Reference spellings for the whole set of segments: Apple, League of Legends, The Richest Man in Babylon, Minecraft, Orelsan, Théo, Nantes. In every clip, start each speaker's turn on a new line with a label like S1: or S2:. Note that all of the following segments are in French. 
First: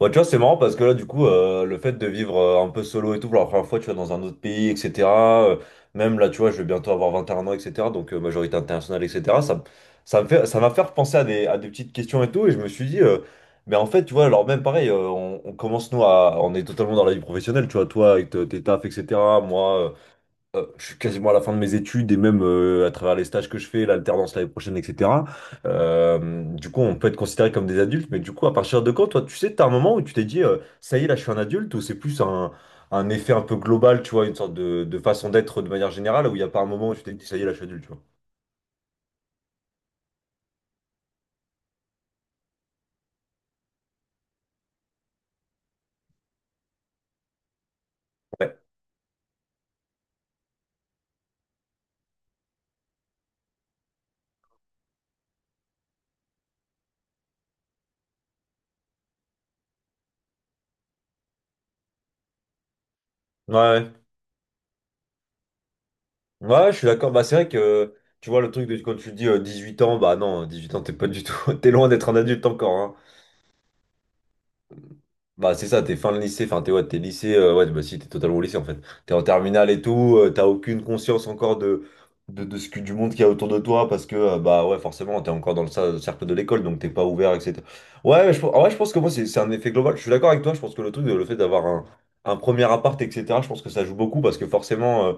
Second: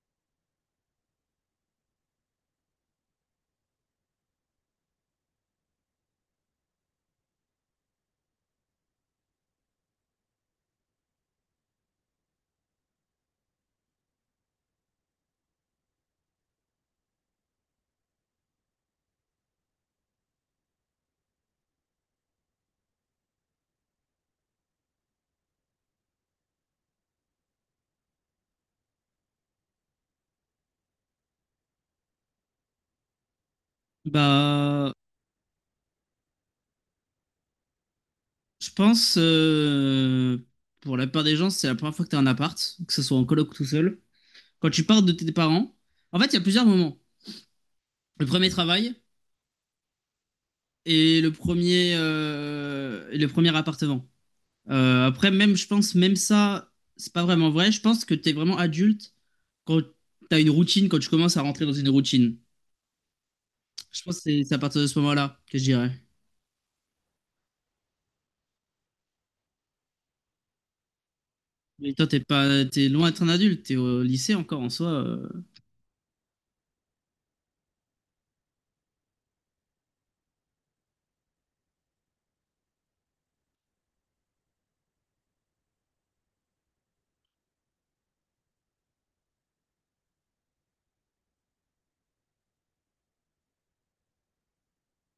S1: Bah, tu vois, c'est marrant parce que là, du coup, le fait de vivre un peu solo et tout, pour la première fois, tu vois, dans un autre pays, etc. euh, Même là, tu vois, je vais bientôt avoir 21 ans, etc. Donc, majorité internationale, etc. Ça m'a fait repenser à des petites questions et tout. Et je me suis dit, mais en fait, tu vois, alors même pareil, on commence, nous, on est totalement dans la vie professionnelle, tu vois, toi, avec tes tafs, etc. Moi, je suis quasiment à la fin de mes études et même à travers les stages que je fais, l'alternance l'année prochaine, etc. Du coup, on peut être considéré comme des adultes, mais du coup, à partir de quand, toi, tu sais, t'as un moment où tu t'es dit, ça y est, là, je suis un adulte, ou c'est plus un effet un peu global, tu vois, une sorte
S2: Bah,
S1: de façon d'être de manière générale, où il n'y a pas un moment où tu t'es dit, ça y est, là, je suis adulte, tu vois.
S2: je pense, pour la plupart des gens, c'est la première fois que tu as un appart, que ce soit en coloc ou tout seul. Quand tu pars de tes parents, en fait, il y a plusieurs moments. Le premier
S1: Ouais,
S2: travail et le premier appartement. Après, même, je pense, même ça, c'est pas vraiment vrai. Je pense que tu es vraiment adulte quand tu as une routine, quand tu commences à rentrer dans une routine.
S1: ouais, ouais.
S2: Je pense que c'est à partir de ce moment-là que je dirais.
S1: Ouais, je suis d'accord. Bah, c'est vrai que, tu vois, le truc de quand tu dis 18 ans, bah non, 18 ans, t'es pas du tout, t'es loin
S2: Mais toi,
S1: d'être un
S2: t'es
S1: adulte
S2: pas,
S1: encore,
S2: t'es
S1: hein.
S2: loin d'être un adulte, t'es au lycée encore en soi.
S1: Bah, c'est ça, t'es fin de lycée, enfin, t'es ouais, t'es lycée, ouais, bah si, t'es totalement au lycée en fait. T'es en terminale et tout, t'as aucune conscience encore de ce que, du monde qu'il y a autour de toi parce que, bah ouais, forcément, t'es encore dans le cercle de l'école donc t'es pas ouvert, etc. Ouais, je, en vrai, je pense que moi, c'est un effet global. Je suis d'accord avec toi, je pense que le truc, le fait d'avoir un premier appart, etc., je pense que ça joue beaucoup parce que forcément.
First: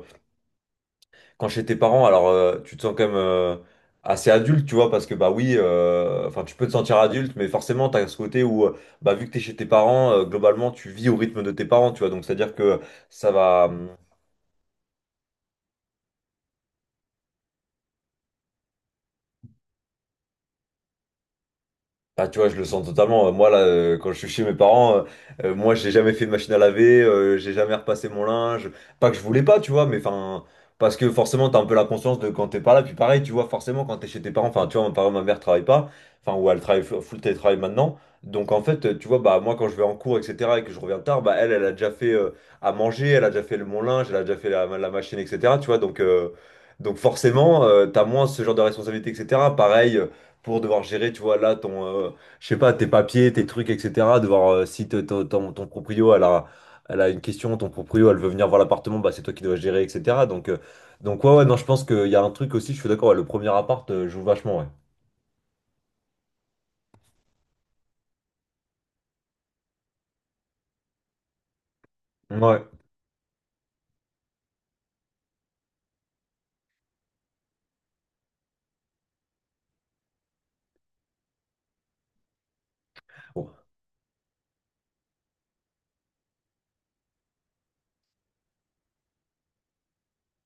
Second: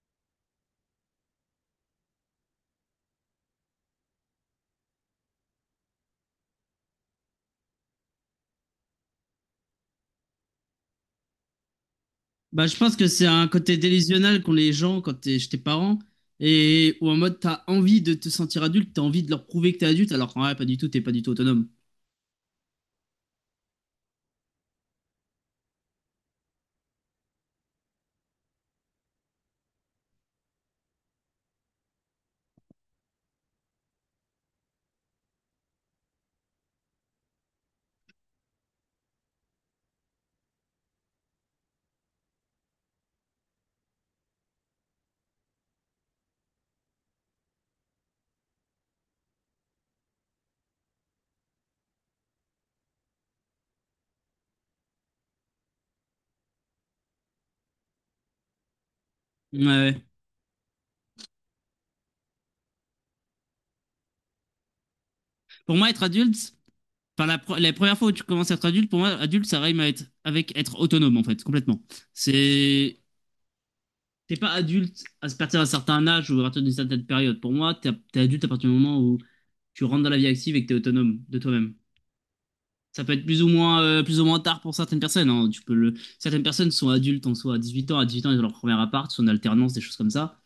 S1: Quand chez tes parents, alors tu te sens quand même assez adulte, tu vois, parce que bah oui, enfin tu peux te sentir adulte, mais forcément t'as ce côté où bah vu que t'es chez tes parents, globalement tu vis au rythme de tes parents, tu vois, donc c'est-à-dire
S2: Bah, je
S1: que
S2: pense que c'est
S1: ça
S2: un
S1: va.
S2: côté délusionnel qu'ont les gens quand t'es, chez tes parents. Et ou en mode, t'as envie de te sentir adulte, t'as envie de leur prouver que t'es adulte, alors qu'en vrai, pas du tout, t'es pas du tout autonome.
S1: Ah, tu vois, je le sens totalement. Moi, là, quand je suis chez mes parents, moi, j'ai jamais fait de machine à laver, j'ai jamais repassé mon linge. Pas que je voulais pas, tu vois, mais enfin, parce que forcément, t'as un peu la conscience de quand t'es pas là. Puis pareil, tu vois, forcément, quand t'es chez tes parents, enfin, tu vois, ma, par exemple, ma mère travaille pas, enfin, ou elle travaille full full télétravail maintenant. Donc, en fait, tu vois, bah, moi, quand je vais en cours, etc., et que je reviens tard, bah, elle, elle a déjà fait à manger, elle a déjà fait mon linge, elle a déjà fait la machine, etc., tu vois, donc forcément, t'as moins ce genre de responsabilité, etc. Pareil pour devoir gérer, tu vois, là, ton, je sais pas, tes papiers, tes trucs, etc. Devoir, si ton proprio, elle a une question, ton proprio, elle veut venir voir l'appartement, bah, c'est toi qui dois
S2: Ouais,
S1: gérer,
S2: ouais.
S1: etc. Donc ouais, ouais, non, je pense qu'il y a un truc aussi, je suis d'accord, ouais, le premier appart joue vachement, ouais.
S2: Pour moi, être adulte, enfin, la, la première fois où tu commences à être adulte, pour moi, adulte, ça rime à être, avec être autonome, en fait, complètement.
S1: Ouais.
S2: C'est. T'es pas adulte à partir d'un certain âge ou à partir d'une certaine période. Pour moi, t'es adulte à partir du moment où tu rentres dans la vie active et que t'es autonome de toi-même. Ça peut être
S1: Bon.
S2: plus ou moins tard pour certaines personnes, hein. Tu peux le... Certaines personnes sont adultes en soi, à 18 ans, à 18 ans, ils ont leur premier appart, sont en alternance, des choses comme ça.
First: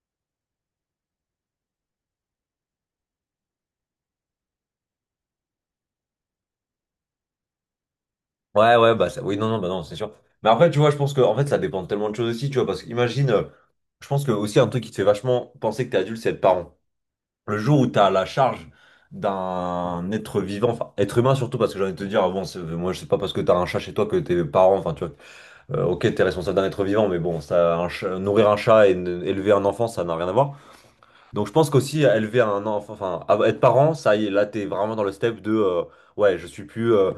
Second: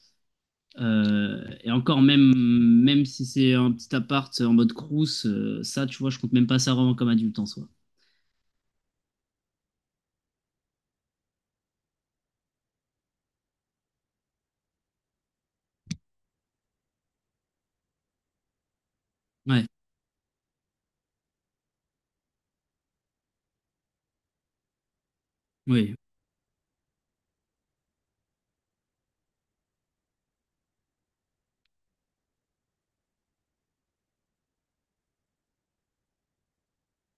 S2: Et encore, même, même si c'est un petit appart en mode crous, ça, tu vois, je compte même pas ça vraiment comme adulte en soi.
S1: Ouais, ouais, bah, oui, non, non, bah, non, c'est sûr. Mais après, tu vois, je pense que, en fait, ça dépend de tellement de choses aussi, tu vois, parce qu'imagine, je pense que aussi un truc qui te fait vachement penser que t'es adulte, c'est être parent. Le jour où tu as la charge
S2: Ouais,
S1: d'un être vivant, enfin être humain surtout, parce que j'ai envie de te dire, ah bon, moi je sais pas parce que tu as un chat chez toi que tes parents, enfin tu vois,
S2: oui,
S1: ok, tu es responsable d'un être vivant, mais bon, ça, nourrir un chat et élever un enfant, ça n'a rien à voir. Donc je pense qu'aussi élever un enfant, enfin être parent, ça y est, là tu es vraiment dans le step de, ouais, je suis plus euh,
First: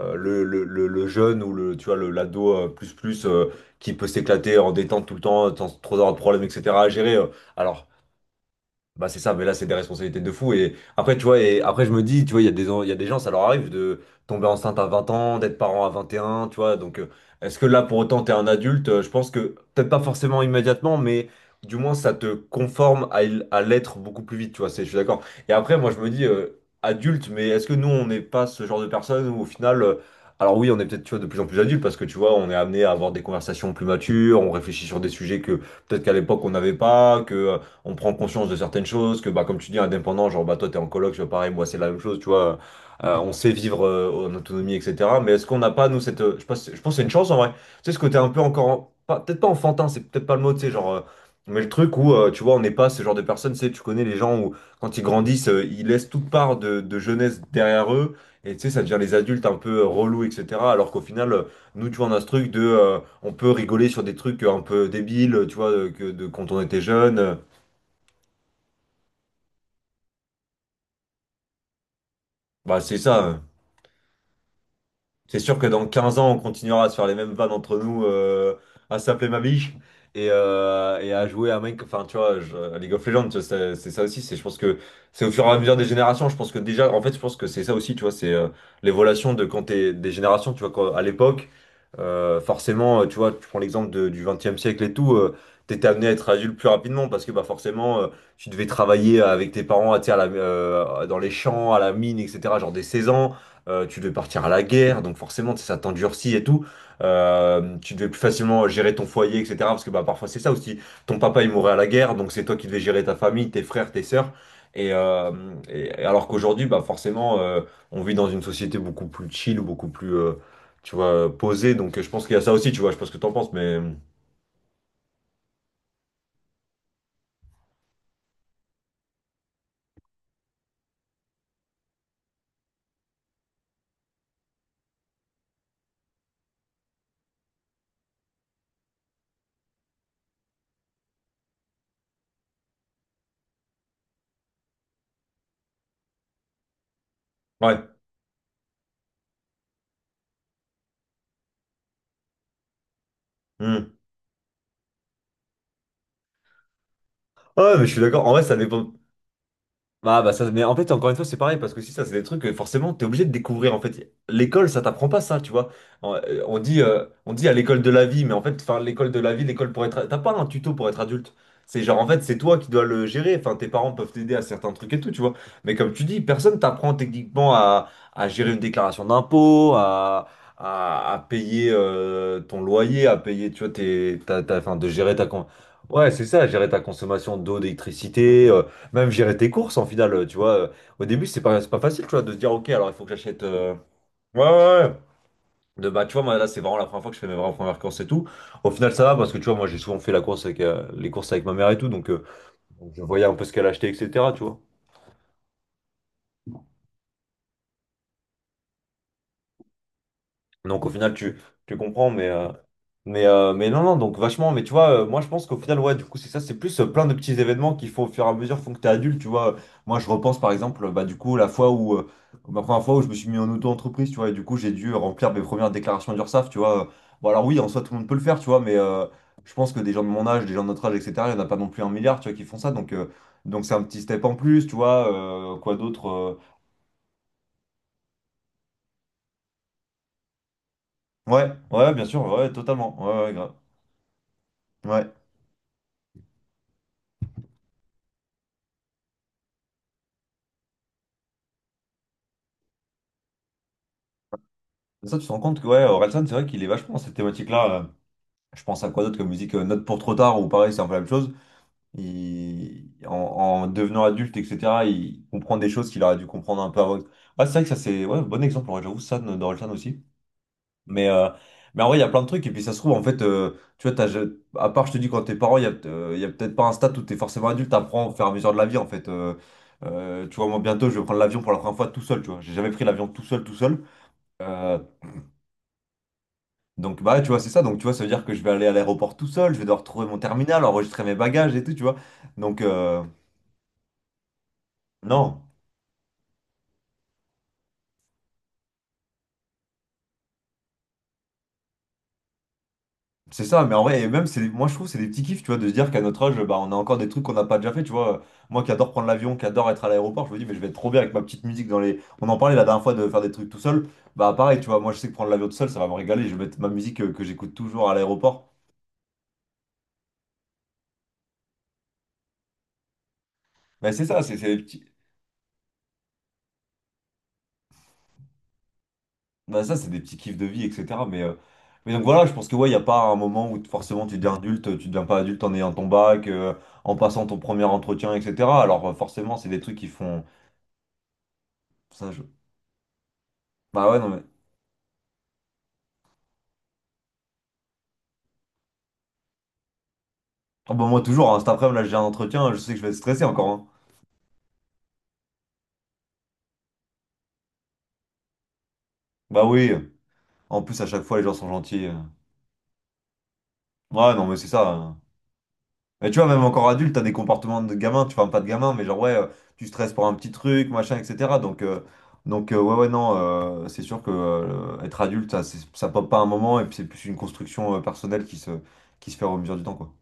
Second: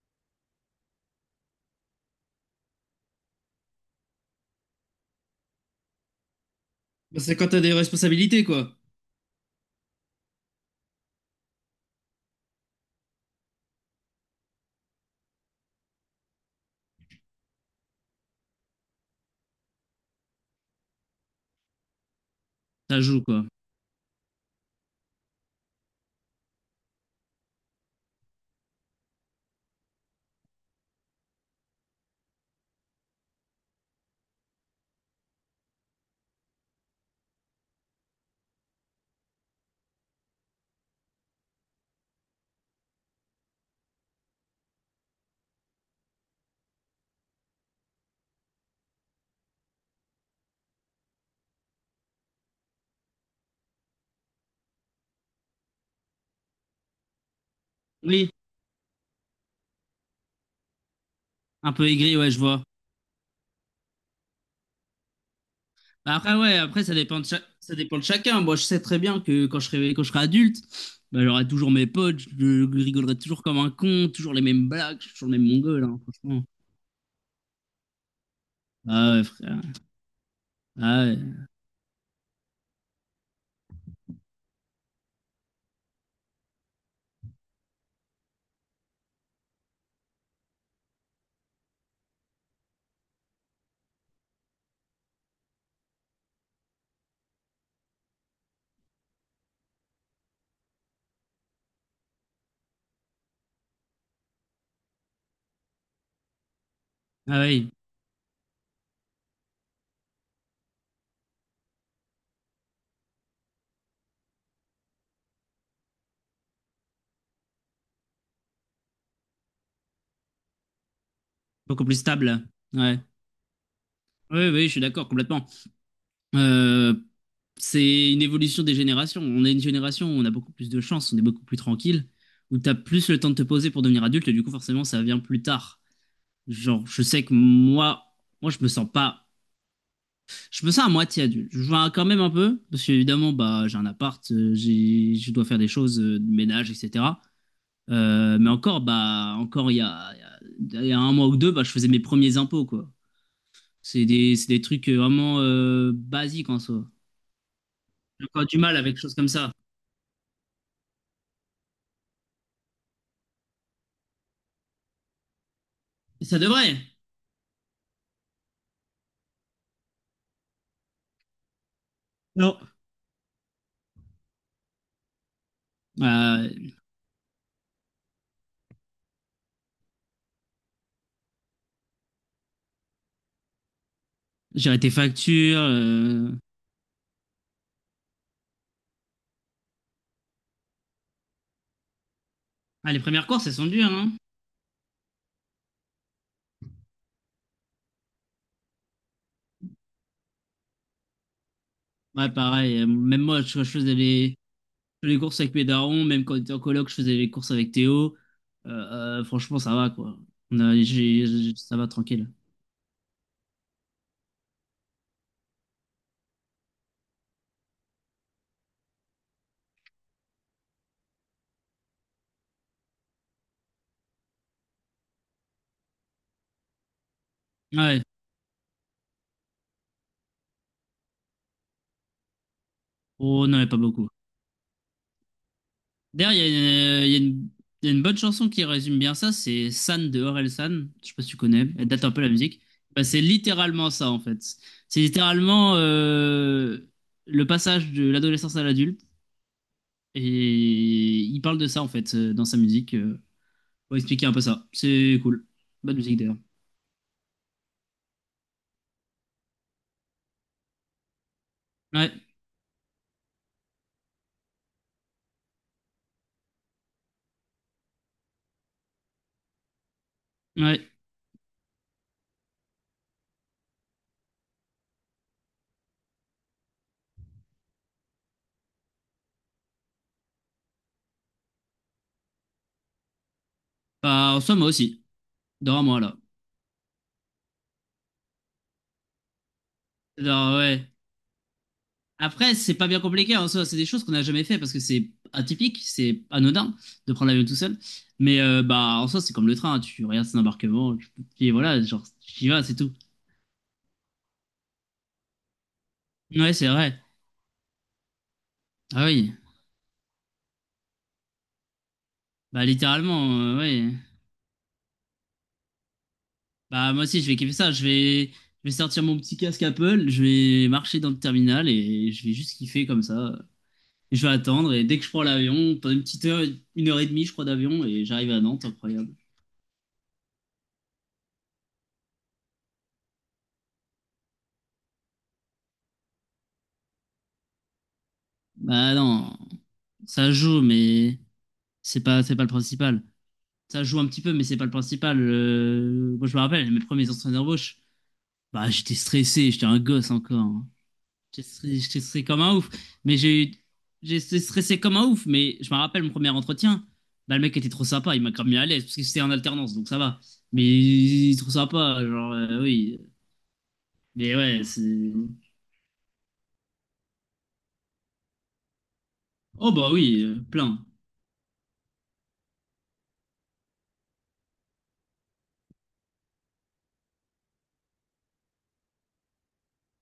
S1: euh, le, le, le- le jeune ou le, tu vois, le, l'ado plus qui peut s'éclater en détente tout le temps, sans trop avoir de problèmes, etc. à gérer.
S2: bah, c'est quand t'as des
S1: Alors.
S2: responsabilités, quoi.
S1: Bah c'est ça, mais là c'est des responsabilités de fou. Et après, tu vois, et après je me dis, tu vois, il y a des gens, ça leur arrive de tomber enceinte à 20 ans, d'être parent à 21 tu vois. Donc est-ce que là pour autant t'es un adulte? Je pense que peut-être pas forcément immédiatement, mais du moins ça te
S2: Ça
S1: conforme
S2: joue, quoi.
S1: à l'être beaucoup plus vite, tu vois. C'est, je suis d'accord. Et après, moi je me dis, adulte, mais est-ce que nous on n'est pas ce genre de personnes où au final. Alors oui, on est peut-être tu vois, de plus en plus adulte parce que tu vois, on est amené à avoir des conversations plus matures, on réfléchit sur des sujets que peut-être qu'à l'époque on n'avait pas, que on prend conscience de certaines choses, que bah, comme tu dis, indépendant, genre bah, toi t'es en coloc, je fais pareil, moi c'est la même chose, tu vois, on sait vivre en autonomie, etc. Mais est-ce qu'on n'a pas, nous, cette. Je pense que c'est une chance en vrai. Tu sais, ce côté un peu encore. Peut-être pas enfantin, c'est peut-être pas le mot, tu sais, genre. Mais le truc où, tu vois, on n'est pas ce genre de personnes, tu sais, tu connais les gens où, quand ils grandissent, ils laissent toute part de jeunesse derrière eux,
S2: Oui,
S1: et tu sais, ça devient les adultes un peu relous, etc. Alors qu'au final,
S2: un peu
S1: nous, tu vois, on
S2: aigri,
S1: a ce
S2: ouais, je
S1: truc de,
S2: vois.
S1: on peut rigoler sur des trucs un peu débiles, tu vois,
S2: Bah après,
S1: quand
S2: ouais,
S1: on était
S2: après, ça
S1: jeune,
S2: dépend de, ça dépend de chacun. Moi, je sais très bien que quand je serai adulte, bah, j'aurai toujours mes potes, je
S1: Bah,
S2: je
S1: c'est
S2: rigolerai
S1: ça,
S2: toujours
S1: hein.
S2: comme un con, toujours les mêmes blagues, je suis toujours le
S1: C'est
S2: même
S1: sûr que
S2: mongol,
S1: dans
S2: hein,
S1: 15 ans, on
S2: franchement.
S1: continuera à se faire les mêmes vannes entre nous, à
S2: Ah ouais,
S1: s'appeler ma
S2: frère.
S1: biche
S2: Ah
S1: et
S2: ouais.
S1: à jouer à Minecraft. Enfin, tu vois, à League of Legends, tu vois, c'est ça aussi. C'est, je pense que c'est au fur et à mesure des générations. Je pense que déjà, en fait, je pense que c'est ça aussi, tu vois, c'est l'évolution de quand t'es des générations. Tu vois, à l'époque, forcément, tu vois, tu prends l'exemple du 20e siècle et tout, t'étais amené à être adulte plus rapidement parce que, bah, forcément, tu devais travailler avec tes parents, tu sais, à la, dans les champs, à la mine, etc., genre dès 16 ans. Tu devais partir à la guerre, donc forcément, tu sais, ça t'endurcit et tout.
S2: Ah ouais,
S1: Tu devais plus facilement gérer ton foyer, etc. Parce que bah, parfois, c'est ça aussi. Ton papa, il mourait à la guerre, donc c'est toi qui devais gérer ta famille, tes frères, tes sœurs. Et, euh, et alors qu'aujourd'hui, bah, forcément, on vit dans une société beaucoup plus chill, beaucoup plus, tu vois, posée.
S2: beaucoup plus
S1: Donc je pense qu'il y a
S2: stable.
S1: ça aussi, tu vois. Je sais
S2: Ouais.
S1: pas ce que t'en penses, mais...
S2: Oui, oui, je suis d'accord, complètement. Euh, c'est une évolution des générations. On est une génération où on a beaucoup plus de chance, on est beaucoup plus tranquille, où t'as plus le temps de te poser pour devenir adulte, et du coup, forcément, ça vient plus tard. Genre, je sais que moi, moi, je me sens pas. Je me sens à moitié adulte. Je vois quand même un peu, parce qu'évidemment, bah, j'ai un appart, j'ai, je dois faire des choses de ménage, etc.
S1: Ouais.
S2: Mais encore, bah, encore il y a un mois ou deux, bah, je faisais mes premiers impôts, quoi.
S1: Hmm.
S2: C'est des trucs vraiment basiques en soi.
S1: Ouais, mais je suis d'accord.
S2: J'ai
S1: En vrai,
S2: encore
S1: ça
S2: du mal
S1: dépend.
S2: avec des choses comme ça.
S1: Ah bah ça, mais en fait, encore une fois, c'est pareil, parce que si ça, c'est des trucs que forcément, t'es obligé de découvrir, en fait. L'école, ça t'apprend pas ça, tu vois.
S2: Et ça
S1: On
S2: devrait.
S1: dit, on dit à l'école de la vie, mais en fait, enfin, l'école de la vie, l'école pour être... T'as pas un tuto pour être adulte. C'est genre, en fait, c'est toi
S2: Non.
S1: qui dois le gérer. Enfin, tes parents peuvent t'aider à certains trucs et tout, tu vois. Mais comme tu dis, personne
S2: Euh,
S1: t'apprend techniquement à gérer une déclaration d'impôt, à payer ton loyer, à payer, tu vois, enfin,
S2: Gérer
S1: de
S2: tes
S1: gérer ta...
S2: factures.
S1: Ouais, c'est ça, gérer ta consommation d'eau, d'électricité. Même gérer tes courses en final, tu vois. Au début, c'est pas facile, tu vois, de se dire, ok, alors il
S2: Ah, les
S1: faut que
S2: premières
S1: j'achète.
S2: courses, elles sont dures, hein?
S1: Ouais, ouais, ouais. De, bah, tu vois, moi, là, c'est vraiment la première fois que je fais mes vraies premières courses et tout. Au final, ça va parce que, tu vois, moi, j'ai souvent fait la course avec, les courses avec ma mère et tout, donc, euh,
S2: Ouais, pareil.
S1: donc je
S2: Même
S1: voyais un
S2: moi,
S1: peu ce
S2: je
S1: qu'elle achetait,
S2: faisais
S1: etc., tu vois.
S2: les courses avec mes darons, même quand on était en coloc, je faisais les courses avec Théo. Euh, franchement, ça va, quoi. On a,
S1: Donc au final
S2: ça
S1: tu
S2: va,
S1: comprends
S2: tranquille.
S1: mais non, donc vachement, mais tu vois, moi je pense qu'au final, ouais, du coup c'est ça, c'est plus, plein de petits événements qui font au fur et à mesure, font que t'es adulte, tu vois. Moi je repense par exemple, bah du coup la fois où, ma première fois où je me suis mis en auto-entreprise, tu vois, et du coup j'ai dû, remplir mes premières déclarations d'URSSAF, tu vois. Bon alors oui, en soi, tout le
S2: Ouais.
S1: monde peut le faire, tu vois, mais je pense que des gens de mon âge, des gens de notre âge, etc., il n'y en a pas non plus un milliard, tu vois, qui font ça. Donc
S2: Oh, non,
S1: donc
S2: mais
S1: c'est
S2: pas
S1: un petit
S2: beaucoup.
S1: step en plus, tu vois. Quoi d'autre?
S2: D'ailleurs, il y a une bonne chanson qui résume bien ça, c'est San de Orelsan. Je sais pas si tu
S1: Ouais,
S2: connais, elle
S1: ouais,
S2: date
S1: bien
S2: un peu
S1: sûr,
S2: la
S1: ouais,
S2: musique.
S1: totalement,
S2: Bah, c'est
S1: ouais, ouais, grave.
S2: littéralement ça, en fait. C'est
S1: Ouais.
S2: littéralement le passage de l'adolescence à l'adulte. Et il parle de ça, en fait, dans sa musique, pour expliquer un peu ça. C'est
S1: Ça, tu te rends
S2: cool.
S1: compte que ouais,
S2: Bonne musique,
S1: Orelsan, c'est
S2: d'ailleurs.
S1: vrai qu'il est vachement dans cette thématique-là. Je pense à quoi d'autre comme musique, Note pour trop tard, ou pareil, c'est un peu la même chose.
S2: Ouais.
S1: En devenant adulte, etc., il comprend des choses qu'il aurait dû comprendre un peu avant. Ah, c'est vrai que ça, c'est, ouais, bon exemple, ouais, j'avoue, ça, d'Orelsan aussi.
S2: Ouais.
S1: Mais, euh, mais en vrai, il y a plein de trucs, et puis ça se trouve, en fait, tu vois, à part, je te dis, quand t'es parent, il y a peut-être pas un stade où t'es forcément adulte, t'apprends au fur et à mesure de la vie, en fait. Tu vois, moi, bientôt, je vais prendre l'avion pour la première fois tout seul, tu vois. J'ai jamais pris l'avion tout seul, tout seul.
S2: Bah, en soi, moi
S1: Euh,
S2: aussi. Dans moi, là.
S1: Donc, bah, tu vois, c'est ça. Donc, tu vois, ça veut dire que je vais aller à l'aéroport tout seul, je vais devoir trouver mon
S2: Genre,
S1: terminal,
S2: ouais.
S1: enregistrer mes bagages et tout, tu vois.
S2: Après,
S1: Donc,
S2: c'est pas bien compliqué, hein, en soi. C'est des choses qu'on n'a jamais fait parce que c'est
S1: non,
S2: atypique, c'est anodin de prendre l'avion tout seul. Mais bah, en soi, c'est comme le train, hein. Tu regardes son embarquement, tu... et voilà, genre, tu y vas, c'est tout.
S1: c'est ça. Mais en vrai, et même, c'est, moi, je trouve, c'est des petits kiffs, tu vois, de se dire qu'à notre âge,
S2: Ouais,
S1: bah,
S2: c'est
S1: on a encore
S2: vrai.
S1: des trucs qu'on n'a pas déjà fait, tu vois. Moi qui adore
S2: Ah
S1: prendre
S2: oui.
S1: l'avion, qui adore être à l'aéroport, je me dis, mais je vais être trop bien avec ma petite musique dans les. On en parlait la
S2: Bah,
S1: dernière fois de faire
S2: littéralement,
S1: des trucs tout seul.
S2: ouais.
S1: Bah, pareil, tu vois, moi, je sais que prendre l'avion tout seul, ça va me régaler. Je vais mettre ma
S2: Bah,
S1: musique
S2: moi aussi,
S1: que,
S2: je vais
S1: j'écoute
S2: kiffer ça.
S1: toujours à
S2: Je
S1: l'aéroport.
S2: vais sortir mon petit casque Apple, je vais marcher dans le terminal et je vais juste kiffer comme ça.
S1: Mais c'est ça,
S2: Je vais
S1: c'est des
S2: attendre
S1: petits.
S2: et dès que je prends l'avion, pendant une petite heure, une heure et demie, je crois, d'avion et j'arrive à Nantes, incroyable.
S1: Bah ça, c'est des petits kiffs de vie, etc. Mais donc voilà, je pense que ouais, il n'y a pas un moment où forcément tu deviens adulte, tu deviens pas adulte en ayant ton bac, en passant ton premier entretien, etc. Alors
S2: Bah
S1: forcément,
S2: non,
S1: c'est des trucs qui font...
S2: ça joue, mais
S1: Ça, je...
S2: c'est pas le principal. Ça
S1: Bah
S2: joue
S1: ouais,
S2: un
S1: non
S2: petit
S1: mais...
S2: peu, mais c'est pas le principal. Moi, je me rappelle, mes premiers entretiens d'embauche, bah, j'étais stressé, j'étais un gosse encore, hein.
S1: Ah bah moi toujours, hein, cet après-midi, là, j'ai
S2: J'étais
S1: un
S2: stressé comme
S1: entretien,
S2: un
S1: je
S2: ouf.
S1: sais que je vais être
S2: Mais
S1: stressé encore, hein.
S2: j'étais stressé comme un ouf, mais je me rappelle mon premier entretien, bah, le mec était trop sympa, il m'a grave mis à l'aise, parce que c'était en
S1: Bah oui,
S2: alternance, donc ça va.
S1: en
S2: Mais
S1: plus à chaque fois, les
S2: il
S1: gens
S2: est
S1: sont
S2: trop
S1: gentils.
S2: sympa, genre, oui.
S1: Ouais, non
S2: Mais
S1: mais c'est
S2: ouais,
S1: ça.
S2: c'est...
S1: Mais tu vois, même encore adulte, t'as des comportements de gamin, tu, enfin pas de gamin, mais genre ouais, tu
S2: Oh bah
S1: stresses pour un
S2: oui,
S1: petit truc,
S2: plein.
S1: machin, etc. Donc, ouais, ouais, non, c'est sûr que être adulte, ça, ça pop pas un moment, et puis c'est plus une construction personnelle qui se fait au mesure du temps, quoi.